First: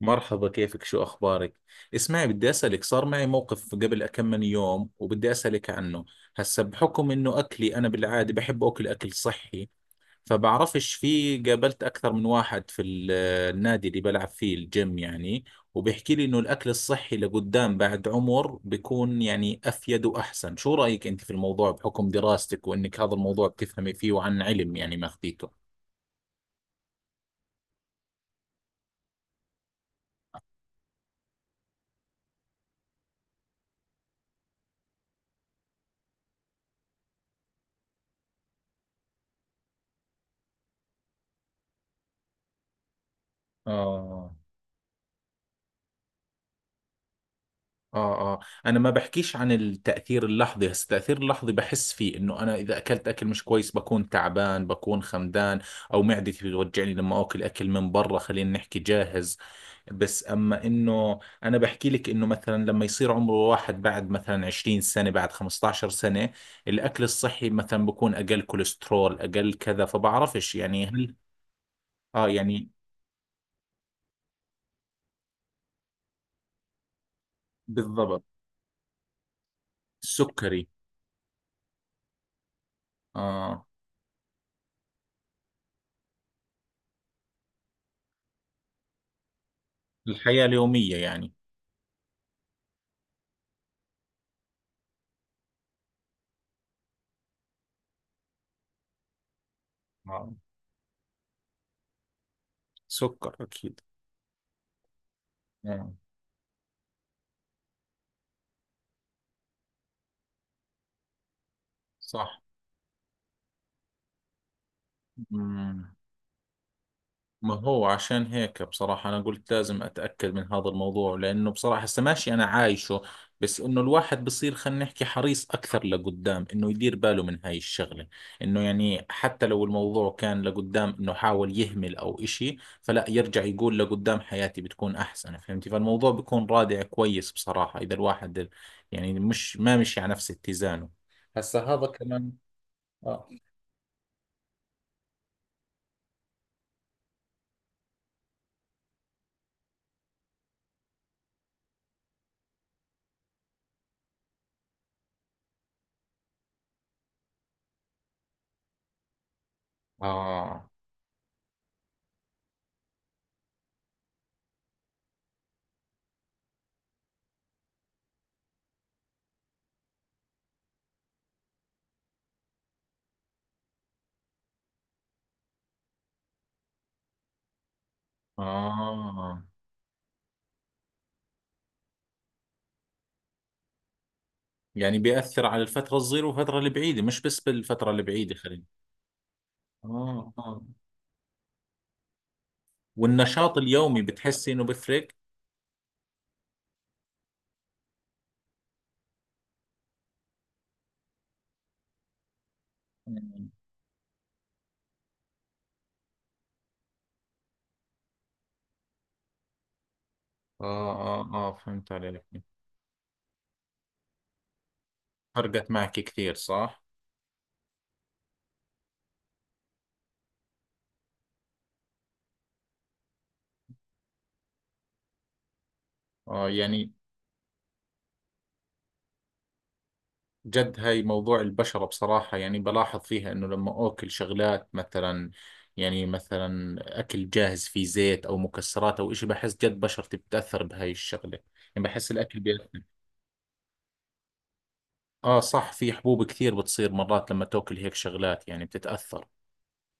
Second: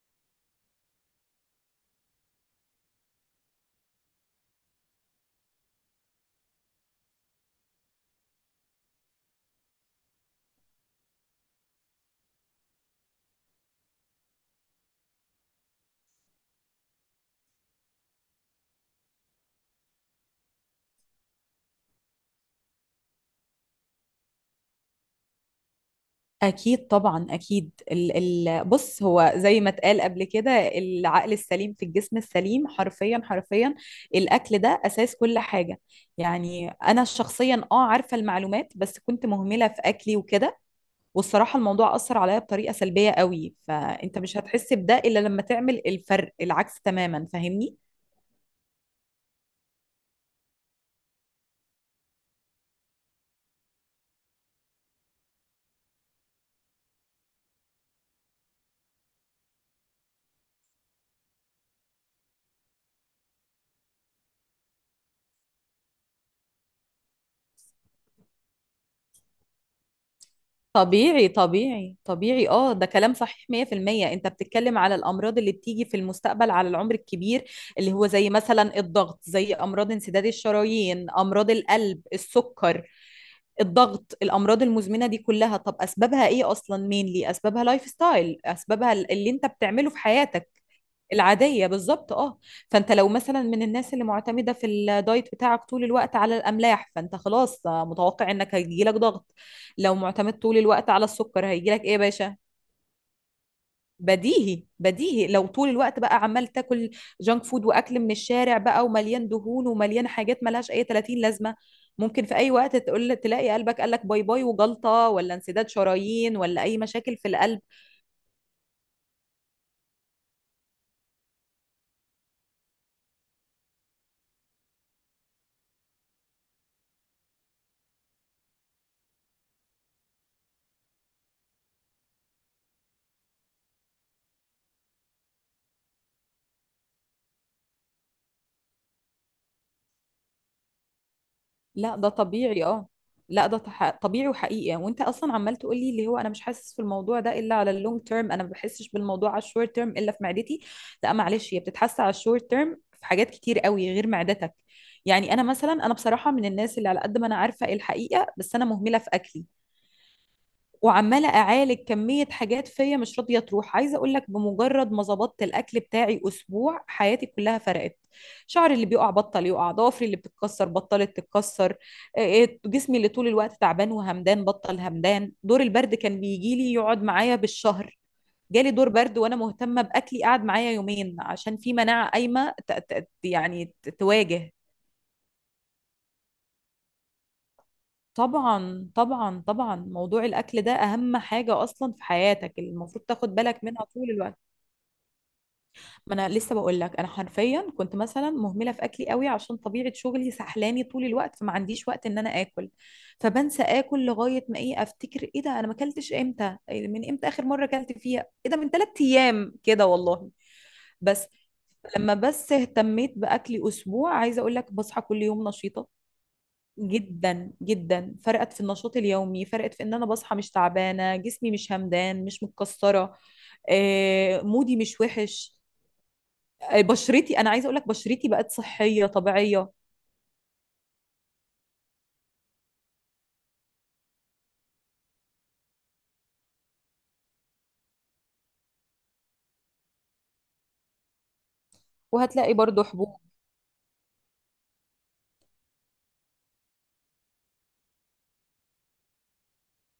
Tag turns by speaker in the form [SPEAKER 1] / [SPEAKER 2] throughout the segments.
[SPEAKER 1] مرحبا، كيفك؟ شو أخبارك؟ اسمعي، بدي أسألك، صار معي موقف قبل كم من يوم وبدي أسألك عنه. هسا بحكم إنه أكلي أنا بالعادة بحب أكل أكل صحي، فبعرفش، في قابلت أكثر من واحد في النادي اللي بلعب فيه الجيم يعني، وبيحكي لي إنه الأكل الصحي لقدام بعد عمر بيكون يعني أفيد وأحسن. شو رأيك أنت في الموضوع بحكم دراستك وإنك هذا الموضوع بتفهمي فيه وعن علم يعني ماخذيته؟
[SPEAKER 2] أكيد طبعا أكيد ال ال بص هو زي ما اتقال قبل كده، العقل السليم في الجسم السليم، حرفيا حرفيا. الأكل ده أساس كل حاجة. يعني أنا شخصيا عارفة المعلومات بس كنت مهملة في أكلي وكده، والصراحة الموضوع أثر عليا بطريقة سلبية قوي. فأنت
[SPEAKER 1] آه.
[SPEAKER 2] مش هتحس بده إلا لما تعمل الفرق العكس تماما، فاهمني؟
[SPEAKER 1] اه. انا ما بحكيش عن التاثير اللحظي، هسه التاثير اللحظي بحس فيه انه انا اذا اكلت اكل مش كويس بكون تعبان، بكون خمدان، او معدتي بتوجعني لما اكل اكل من برا خلينا نحكي جاهز. بس اما انه انا بحكي لك انه مثلا لما يصير عمره واحد بعد مثلا 20 سنه، بعد 15 سنه، الاكل الصحي مثلا بكون اقل كوليسترول اقل كذا، فبعرفش يعني هل.
[SPEAKER 2] طبيعي طبيعي
[SPEAKER 1] اه
[SPEAKER 2] طبيعي،
[SPEAKER 1] يعني
[SPEAKER 2] ده كلام صحيح 100%. انت بتتكلم على الامراض اللي بتيجي في المستقبل على العمر الكبير، اللي هو
[SPEAKER 1] بالضبط.
[SPEAKER 2] زي مثلا الضغط، زي امراض انسداد
[SPEAKER 1] السكري.
[SPEAKER 2] الشرايين، امراض القلب، السكر،
[SPEAKER 1] اه.
[SPEAKER 2] الضغط، الامراض المزمنه دي كلها. طب اسبابها ايه اصلا؟ مين ليه اسبابها؟ لايف ستايل. اسبابها اللي انت بتعمله في
[SPEAKER 1] الحياه
[SPEAKER 2] حياتك
[SPEAKER 1] اليوميه يعني.
[SPEAKER 2] العادية، بالظبط، اه. فانت لو مثلا من الناس اللي معتمدة في الدايت بتاعك طول الوقت على الأملاح، فانت خلاص متوقع انك هيجيلك ضغط. لو
[SPEAKER 1] آه.
[SPEAKER 2] معتمد طول الوقت على السكر، هيجيلك ايه يا باشا؟
[SPEAKER 1] سكر اكيد.
[SPEAKER 2] بديهي بديهي. لو طول
[SPEAKER 1] آه.
[SPEAKER 2] الوقت بقى عمال تاكل جانك فود واكل من الشارع بقى ومليان دهون ومليان حاجات ملهاش اي 30 لازمة، ممكن في
[SPEAKER 1] صح.
[SPEAKER 2] اي وقت تقول تلاقي قلبك قالك باي باي، وجلطة ولا انسداد
[SPEAKER 1] مم.
[SPEAKER 2] شرايين ولا اي مشاكل في
[SPEAKER 1] ما
[SPEAKER 2] القلب.
[SPEAKER 1] هو عشان هيك بصراحة أنا قلت لازم أتأكد من هذا الموضوع، لأنه بصراحة هسه ماشي أنا عايشه، بس إنه الواحد بصير خلينا نحكي حريص أكثر لقدام، إنه يدير باله من هاي الشغلة، إنه يعني حتى لو الموضوع كان لقدام، إنه حاول يهمل أو إشي فلا، يرجع يقول لقدام حياتي بتكون أحسن، فهمتي؟ فالموضوع بيكون رادع كويس بصراحة إذا الواحد يعني مش ما مشي على نفس اتزانه. هسه هذا
[SPEAKER 2] لا ده
[SPEAKER 1] كمان.
[SPEAKER 2] طبيعي، اه.
[SPEAKER 1] آه.
[SPEAKER 2] لا ده طبيعي وحقيقي يعني. وانت اصلا عمال تقول لي اللي هو انا مش حاسس في الموضوع ده الا على اللونج تيرم، انا ما بحسش بالموضوع على الشورت تيرم الا في معدتي. لا معلش، هي بتتحس على الشورت تيرم في حاجات كتير قوي غير معدتك. يعني انا مثلا بصراحه من الناس اللي على قد ما انا عارفه إيه الحقيقه، بس انا مهمله في اكلي،
[SPEAKER 1] آه.
[SPEAKER 2] وعماله اعالج كميه حاجات فيا مش راضيه تروح. عايزه اقول لك بمجرد ما ظبطت الاكل بتاعي اسبوع، حياتي كلها فرقت. شعري اللي بيقع بطل يقع، ضوافري اللي بتتكسر بطلت تتكسر، آه، آه، جسمي اللي طول الوقت تعبان وهمدان بطل همدان. دور البرد كان بيجي لي يقعد معايا بالشهر، جالي دور برد وانا
[SPEAKER 1] آه
[SPEAKER 2] مهتمه باكلي قعد معايا يومين، عشان في مناعه قايمه تواجه.
[SPEAKER 1] يعني بيأثر على الفترة الصغيرة والفترة البعيدة، مش بس بالفترة البعيدة خلينا.
[SPEAKER 2] طبعا طبعا طبعا، موضوع
[SPEAKER 1] آه آه.
[SPEAKER 2] الاكل ده اهم حاجه اصلا في حياتك، المفروض تاخد
[SPEAKER 1] والنشاط
[SPEAKER 2] بالك منها
[SPEAKER 1] اليومي
[SPEAKER 2] طول الوقت.
[SPEAKER 1] بتحسي إنه بفرق؟
[SPEAKER 2] ما انا لسه بقول لك، انا حرفيا كنت مثلا مهمله في اكلي قوي عشان طبيعه شغلي سحلاني طول الوقت، فما عنديش وقت ان انا اكل،
[SPEAKER 1] مم.
[SPEAKER 2] فبنسى اكل لغايه ما ايه، افتكر ايه ده انا ما اكلتش امتى، إيه من امتى اخر مره اكلت فيها، ايه ده من ثلاث ايام كده والله.
[SPEAKER 1] آه آه
[SPEAKER 2] بس
[SPEAKER 1] آه. فهمت
[SPEAKER 2] لما
[SPEAKER 1] عليك.
[SPEAKER 2] بس اهتميت باكلي اسبوع، عايزه اقول لك بصحى كل يوم
[SPEAKER 1] فرقت
[SPEAKER 2] نشيطه،
[SPEAKER 1] معك كثير صح؟
[SPEAKER 2] جدا جدا. فرقت في النشاط اليومي، فرقت في ان انا بصحى مش تعبانه، جسمي مش همدان، مش متكسره، آه، مودي مش وحش،
[SPEAKER 1] آه
[SPEAKER 2] آه،
[SPEAKER 1] يعني.
[SPEAKER 2] بشرتي، انا عايزه اقول لك بشرتي بقت صحيه طبيعيه.
[SPEAKER 1] جد هاي موضوع البشرة بصراحة يعني بلاحظ فيها إنه لما أكل شغلات مثلا، يعني مثلا أكل جاهز فيه زيت أو مكسرات أو إشي، بحس جد بشرتي بتأثر بهاي الشغلة، يعني بحس الأكل
[SPEAKER 2] وهتلاقي
[SPEAKER 1] بيأثر.
[SPEAKER 2] برضو حبوب.
[SPEAKER 1] اه صح، في حبوب كثير بتصير مرات لما تاكل هيك شغلات، يعني بتتأثر.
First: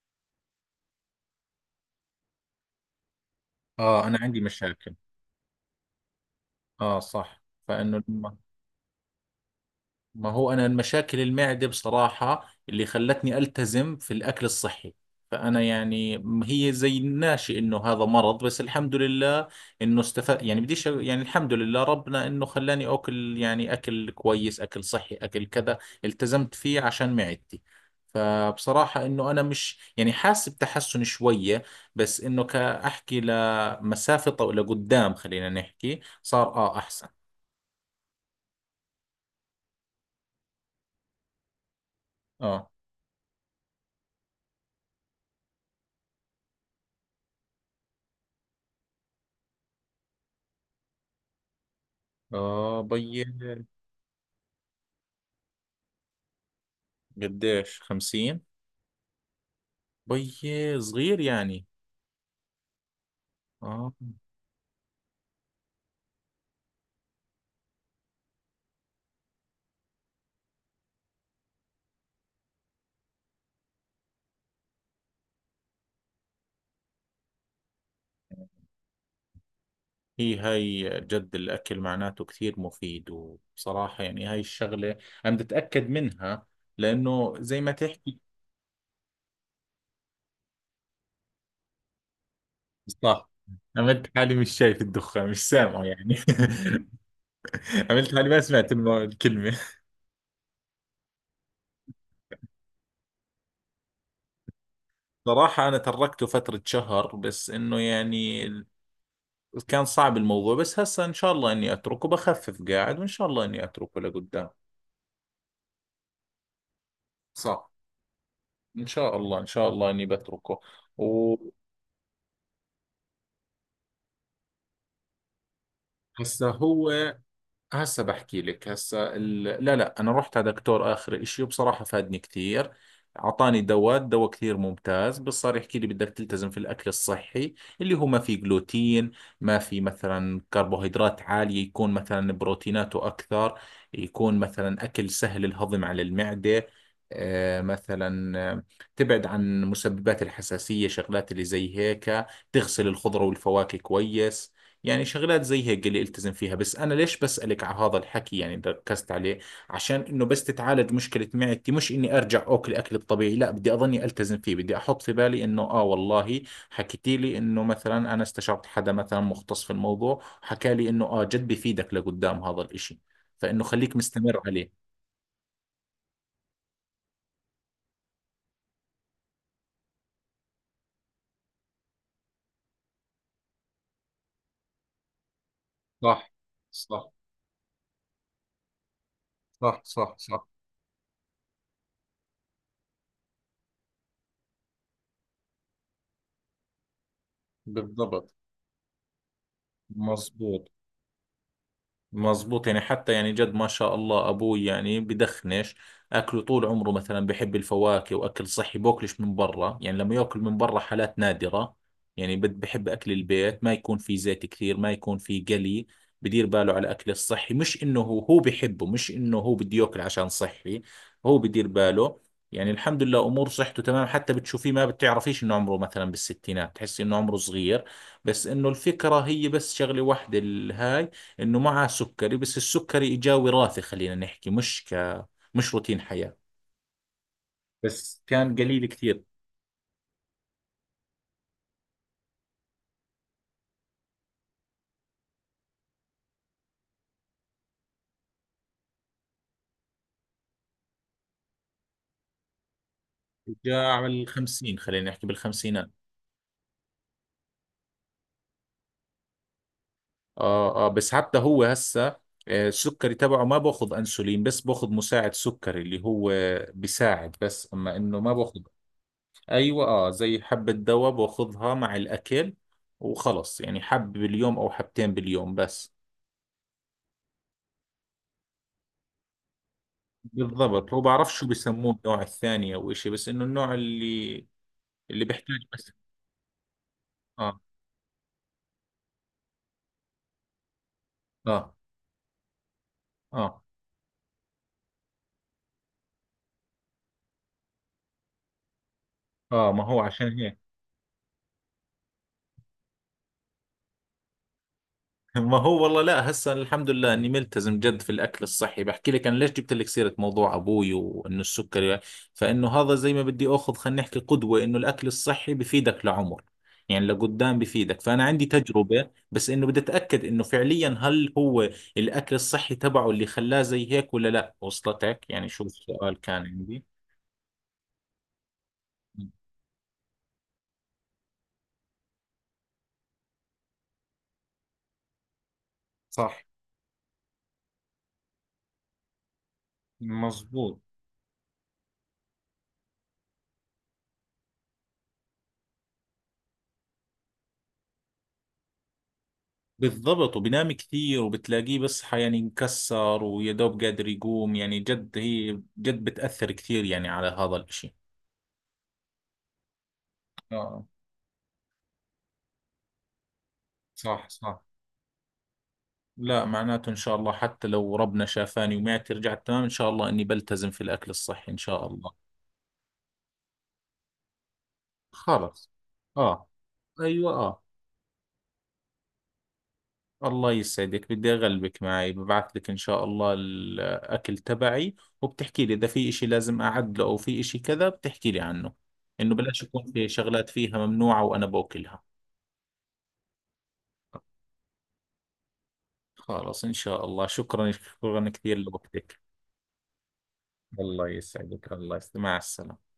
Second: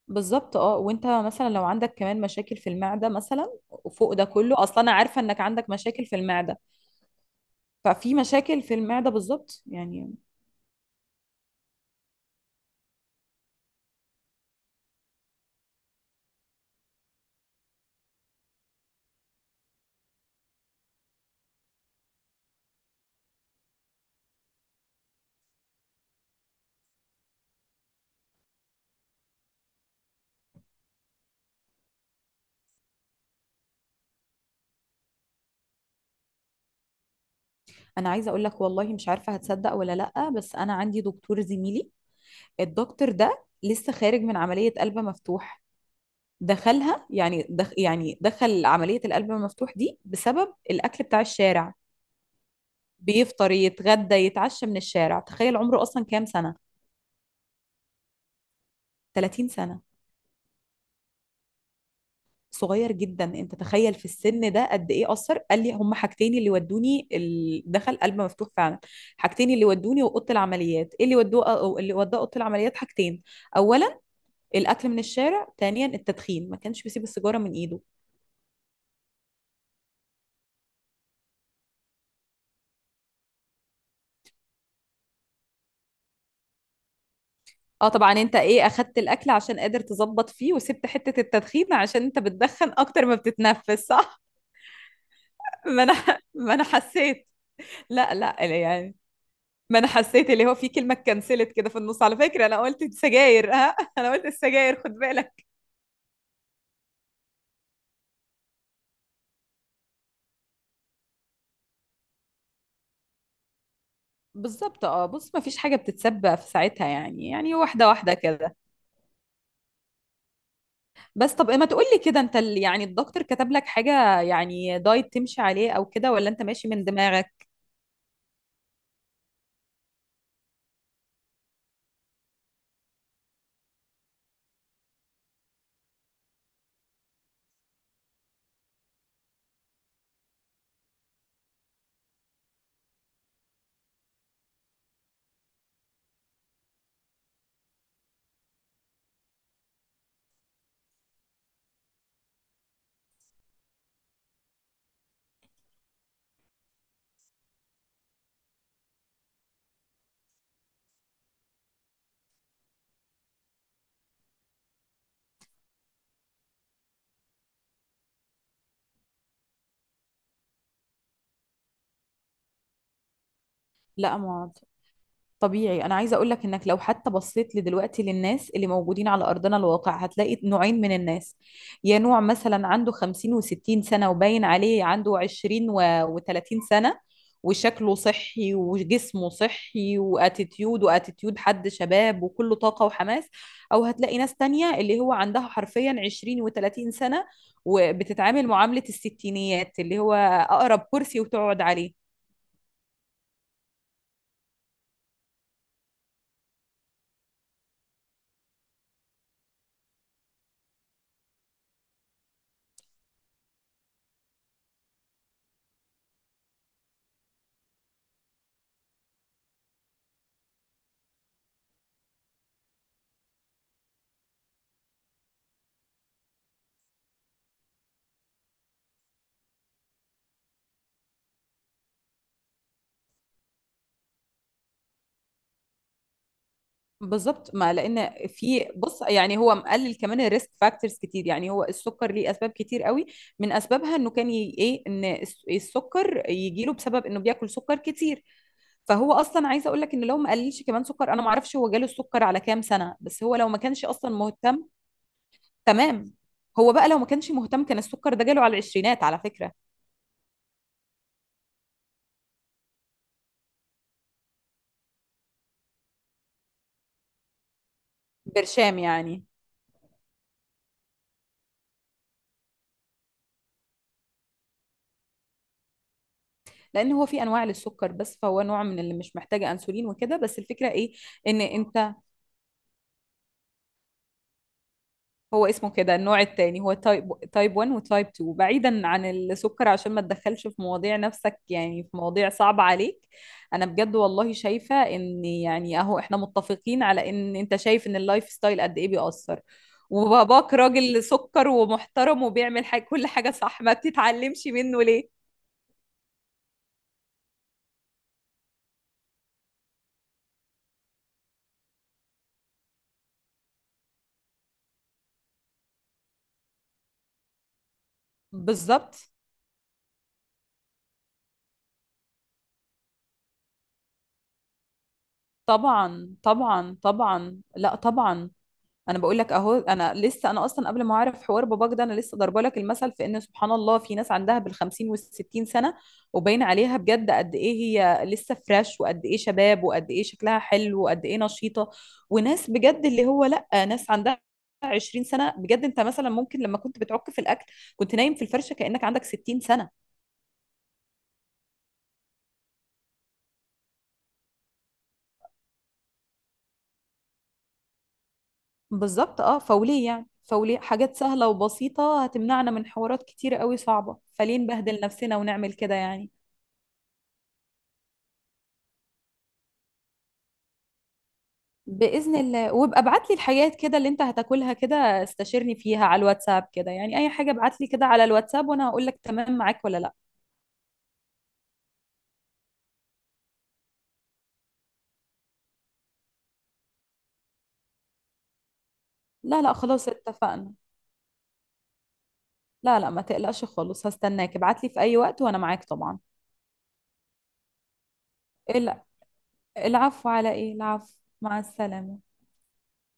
[SPEAKER 2] بالظبط اه. وانت مثلا لو عندك كمان مشاكل في المعده مثلا،
[SPEAKER 1] اه
[SPEAKER 2] وفوق
[SPEAKER 1] انا
[SPEAKER 2] ده
[SPEAKER 1] عندي
[SPEAKER 2] كله اصلا انا
[SPEAKER 1] مشاكل.
[SPEAKER 2] عارفه انك عندك مشاكل في المعده،
[SPEAKER 1] اه صح، فانه
[SPEAKER 2] ففي
[SPEAKER 1] لما.
[SPEAKER 2] مشاكل في المعده بالظبط يعني.
[SPEAKER 1] ما هو أنا المشاكل المعدة بصراحة اللي خلتني ألتزم في الأكل الصحي. فأنا يعني هي زي ناشئ إنه هذا مرض، بس الحمد لله إنه استفاد، يعني بديش يعني، الحمد لله ربنا إنه خلاني أكل يعني أكل كويس، أكل صحي، أكل كذا. التزمت فيه عشان معدتي، فبصراحة إنه أنا مش يعني حاسس بتحسن شوية، بس إنه كأحكي لمسافة لقدام خلينا نحكي، صار آه أحسن.
[SPEAKER 2] انا عايزه اقول لك والله مش عارفه هتصدق ولا لا، بس انا عندي دكتور زميلي،
[SPEAKER 1] آه
[SPEAKER 2] الدكتور ده لسه خارج من عمليه قلب مفتوح. دخلها يعني دخ يعني دخل عمليه القلب المفتوح دي بسبب الاكل بتاع الشارع.
[SPEAKER 1] آه. بيي.
[SPEAKER 2] بيفطر يتغدى يتعشى من الشارع، تخيل عمره اصلا كام سنه؟
[SPEAKER 1] قديش؟ 50؟
[SPEAKER 2] 30 سنه،
[SPEAKER 1] بي صغير يعني.
[SPEAKER 2] صغير جدا. انت
[SPEAKER 1] آه.
[SPEAKER 2] تخيل في السن ده قد ايه اثر! قال لي هما حاجتين اللي ودوني دخل قلب مفتوح فعلا. حاجتين اللي ودوني واوضه العمليات، ايه اللي ودوه أو اللي وداه اوضه العمليات، حاجتين: اولا الاكل من الشارع، ثانيا التدخين، ما كانش بيسيب السيجاره من ايده.
[SPEAKER 1] هي هاي جد الأكل معناته كثير مفيد، وبصراحة يعني هاي الشغلة أنا بتأكد منها، لأنه زي ما
[SPEAKER 2] اه طبعا،
[SPEAKER 1] تحكي.
[SPEAKER 2] انت ايه، اخدت الاكل عشان قادر تظبط فيه، وسبت حته التدخين عشان انت بتدخن اكتر ما
[SPEAKER 1] صح.
[SPEAKER 2] بتتنفس،
[SPEAKER 1] عملت
[SPEAKER 2] صح؟
[SPEAKER 1] حالي مش شايف الدخان، مش
[SPEAKER 2] ما
[SPEAKER 1] سامعه
[SPEAKER 2] انا
[SPEAKER 1] يعني.
[SPEAKER 2] ما انا حسيت.
[SPEAKER 1] عملت
[SPEAKER 2] لا
[SPEAKER 1] حالي
[SPEAKER 2] لا
[SPEAKER 1] ما سمعت
[SPEAKER 2] يعني،
[SPEAKER 1] الكلمة.
[SPEAKER 2] ما انا حسيت اللي هو في كلمه اتكنسلت كده في النص على فكره، انا قلت سجاير ها انا قلت السجاير، خد بالك.
[SPEAKER 1] صراحة أنا تركته فترة شهر، بس إنه يعني كان صعب الموضوع، بس هسا إن شاء الله إني أتركه، بخفف قاعد وإن شاء الله إني أتركه لقدام.
[SPEAKER 2] بالظبط اه. بص ما فيش حاجه بتتسبق في ساعتها يعني، يعني
[SPEAKER 1] صح.
[SPEAKER 2] واحده واحده كده.
[SPEAKER 1] ان شاء الله، ان شاء الله اني بتركه.
[SPEAKER 2] بس
[SPEAKER 1] و،
[SPEAKER 2] طب ما تقولي كده، انت الدكتور كتب لك حاجه يعني دايت تمشي عليه او كده، ولا انت
[SPEAKER 1] هسا
[SPEAKER 2] ماشي من
[SPEAKER 1] هو،
[SPEAKER 2] دماغك؟
[SPEAKER 1] هسه بحكي لك، لا لا، انا رحت على دكتور اخر اشي وبصراحة فادني كثير. اعطاني دواء كثير ممتاز، بس صار يحكي لي بدك تلتزم في الاكل الصحي، اللي هو ما في جلوتين، ما في مثلا كربوهيدرات عالية، يكون مثلا بروتيناته اكثر، يكون مثلا اكل سهل الهضم على المعدة، آه مثلا آه، تبعد عن مسببات الحساسية، شغلات اللي زي هيك، تغسل الخضرة والفواكه كويس، يعني شغلات زي هيك اللي التزم فيها. بس انا ليش بسألك على هذا الحكي يعني ركزت عليه، عشان انه بس تتعالج مشكلة معدتي، مش اني ارجع اكل اكل الطبيعي، لا بدي اظني التزم فيه، بدي احط في بالي انه اه والله حكيتي لي انه مثلا انا استشرت حدا مثلا مختص في الموضوع حكى لي انه اه جد بفيدك لقدام هذا الاشي، فانه خليك
[SPEAKER 2] لا
[SPEAKER 1] مستمر
[SPEAKER 2] ما
[SPEAKER 1] عليه.
[SPEAKER 2] طبيعي. انا عايزه اقول لك انك لو حتى بصيت لدلوقتي للناس اللي موجودين على ارضنا الواقع، هتلاقي نوعين من الناس. يا نوع مثلا عنده 50 و60 سنه وباين عليه عنده 20
[SPEAKER 1] صح
[SPEAKER 2] و30 سنه
[SPEAKER 1] صح
[SPEAKER 2] وشكله صحي وجسمه
[SPEAKER 1] صح.
[SPEAKER 2] صحي،
[SPEAKER 1] صح صح.
[SPEAKER 2] واتيتيود حد شباب وكله طاقه وحماس. او هتلاقي ناس تانية اللي هو عندها حرفيا 20 و30 سنه
[SPEAKER 1] بالضبط.
[SPEAKER 2] وبتتعامل معامله الستينيات، اللي هو
[SPEAKER 1] مظبوط.
[SPEAKER 2] اقرب كرسي وتقعد عليه.
[SPEAKER 1] مزبوط يعني، حتى يعني جد ما شاء الله ابوي يعني بدخنش، اكله طول عمره مثلا بحب الفواكه واكل صحي، بوكلش من برا، يعني لما ياكل من برا حالات نادرة، يعني بحب اكل البيت، ما يكون في زيت كثير، ما يكون في قلي، بدير باله على الاكل الصحي، مش انه هو بحبه، مش انه هو بده ياكل عشان صحي، هو بدير باله. يعني الحمد لله امور صحته تمام، حتى بتشوفيه ما بتعرفيش انه عمره، مثلا بالستينات تحسي انه عمره صغير. بس انه الفكرة هي بس شغلة واحدة الهاي، انه معه سكري، بس السكري اجاه وراثي خلينا نحكي، مش روتين حياة.
[SPEAKER 2] بالظبط. ما لان
[SPEAKER 1] بس كان
[SPEAKER 2] في،
[SPEAKER 1] قليل
[SPEAKER 2] بص
[SPEAKER 1] كثير.
[SPEAKER 2] يعني، هو مقلل كمان الريسك فاكتورز كتير، يعني هو السكر ليه اسباب كتير قوي. من اسبابها انه كان ي... ايه ان السكر يجي له بسبب انه بياكل سكر كتير. فهو اصلا عايزه اقول لك ان لو ما قللش كمان سكر، انا ما اعرفش هو جاله السكر على كام سنه، بس هو لو ما كانش
[SPEAKER 1] اجاه على
[SPEAKER 2] اصلا مهتم.
[SPEAKER 1] الخمسين خلينا نحكي، بالخمسينات.
[SPEAKER 2] تمام. هو بقى لو ما كانش مهتم، كان السكر ده جاله على العشرينات على فكره.
[SPEAKER 1] اه اه، بس حتى هو هسه آه، السكري تبعه ما باخذ انسولين، بس باخذ مساعد سكري اللي هو بيساعد، بس اما انه ما باخذ.
[SPEAKER 2] برشام يعني.
[SPEAKER 1] ايوه اه، زي حبة دواء باخذها مع الاكل وخلص، يعني حب باليوم او حبتين باليوم بس.
[SPEAKER 2] لان هو في انواع للسكر، بس فهو نوع من اللي مش محتاجه انسولين وكده، بس الفكره
[SPEAKER 1] بالضبط،
[SPEAKER 2] ايه،
[SPEAKER 1] هو بعرف
[SPEAKER 2] ان
[SPEAKER 1] شو
[SPEAKER 2] انت،
[SPEAKER 1] بيسموه، النوع الثاني او اشي، بس انه النوع اللي
[SPEAKER 2] هو
[SPEAKER 1] بيحتاج
[SPEAKER 2] اسمه
[SPEAKER 1] بس.
[SPEAKER 2] كده النوع التاني، هو تايب
[SPEAKER 1] اه.
[SPEAKER 2] 1 وتايب 2. بعيدا عن السكر عشان ما تدخلش في مواضيع نفسك،
[SPEAKER 1] اه.
[SPEAKER 2] يعني في مواضيع صعبة عليك.
[SPEAKER 1] اه.
[SPEAKER 2] انا بجد والله شايفة ان يعني اهو احنا متفقين على ان انت شايف ان اللايف ستايل قد ايه بيأثر.
[SPEAKER 1] اه ما هو عشان
[SPEAKER 2] وباباك
[SPEAKER 1] هيك.
[SPEAKER 2] راجل سكر ومحترم وبيعمل حاجة كل حاجة صح، ما بتتعلمش منه ليه؟
[SPEAKER 1] ما هو والله، لا هسه الحمد لله اني ملتزم جد في الاكل الصحي. بحكي لك انا ليش جبت لك سيره موضوع ابوي وانه السكري، فانه هذا زي ما بدي اخذ خلينا نحكي قدوه، انه الاكل الصحي بفيدك لعمر، يعني لقدام بفيدك. فانا عندي
[SPEAKER 2] بالظبط،
[SPEAKER 1] تجربه، بس انه بدي اتاكد انه فعليا هل هو الاكل الصحي تبعه اللي خلاه زي هيك ولا لا. وصلتك يعني شو
[SPEAKER 2] طبعا
[SPEAKER 1] السؤال كان
[SPEAKER 2] طبعا
[SPEAKER 1] عندي؟
[SPEAKER 2] طبعا، لا طبعا. انا بقول لك اهو، انا لسه، انا اصلا قبل ما اعرف حوار باباك ده، انا لسه ضربه لك المثل في ان سبحان الله في ناس عندها بالخمسين والستين سنه
[SPEAKER 1] صح.
[SPEAKER 2] وباين عليها بجد قد ايه هي لسه فريش، وقد ايه شباب، وقد ايه شكلها
[SPEAKER 1] مزبوط.
[SPEAKER 2] حلو، وقد ايه نشيطه. وناس بجد اللي هو لا، ناس عندها 20 سنه بجد، انت مثلا ممكن لما كنت بتعك في الاكل كنت نايم في الفرشه كانك عندك 60 سنه.
[SPEAKER 1] بالضبط، وبنام كثير وبتلاقيه بس يعني مكسر ويا دوب قادر يقوم، يعني جد هي جد بتأثر كثير يعني على هذا الاشي.
[SPEAKER 2] بالظبط اه. فوليه يعني، فوليه
[SPEAKER 1] اه.
[SPEAKER 2] حاجات سهله وبسيطه هتمنعنا من حوارات كتيره قوي صعبه،
[SPEAKER 1] صح
[SPEAKER 2] فليه
[SPEAKER 1] صح.
[SPEAKER 2] نبهدل نفسنا ونعمل كده يعني؟
[SPEAKER 1] لا معناته ان شاء الله حتى لو ربنا شافاني ومعدتي رجعت تمام، ان شاء الله اني بلتزم في الاكل الصحي ان شاء الله.
[SPEAKER 2] بإذن الله. وابقى ابعت لي الحاجات كده اللي انت هتاكلها كده، استشيرني
[SPEAKER 1] خلص.
[SPEAKER 2] فيها على الواتساب
[SPEAKER 1] اه.
[SPEAKER 2] كده. يعني اي حاجة
[SPEAKER 1] ايوه
[SPEAKER 2] ابعت
[SPEAKER 1] اه.
[SPEAKER 2] لي كده على الواتساب وانا هقول لك تمام معاك ولا لا.
[SPEAKER 1] الله يسعدك، بدي أغلبك معي، ببعث لك إن شاء الله الأكل تبعي، وبتحكي لي إذا في إشي لازم أعدله أو في إشي كذا بتحكي لي عنه، إنه
[SPEAKER 2] لا لا
[SPEAKER 1] بلاش
[SPEAKER 2] خلاص
[SPEAKER 1] يكون في شغلات
[SPEAKER 2] اتفقنا.
[SPEAKER 1] فيها ممنوعة وأنا بأكلها.
[SPEAKER 2] لا لا ما تقلقش خالص، هستناك ابعت لي في اي وقت وانا معاك طبعا.
[SPEAKER 1] خلاص إن شاء الله، شكرا، شكرا كثير
[SPEAKER 2] الع-
[SPEAKER 1] لوقتك.
[SPEAKER 2] العفو على ايه؟ العفو.
[SPEAKER 1] الله
[SPEAKER 2] مع
[SPEAKER 1] يسعدك، الله
[SPEAKER 2] السلامة.
[SPEAKER 1] يسعدك، مع السلامة.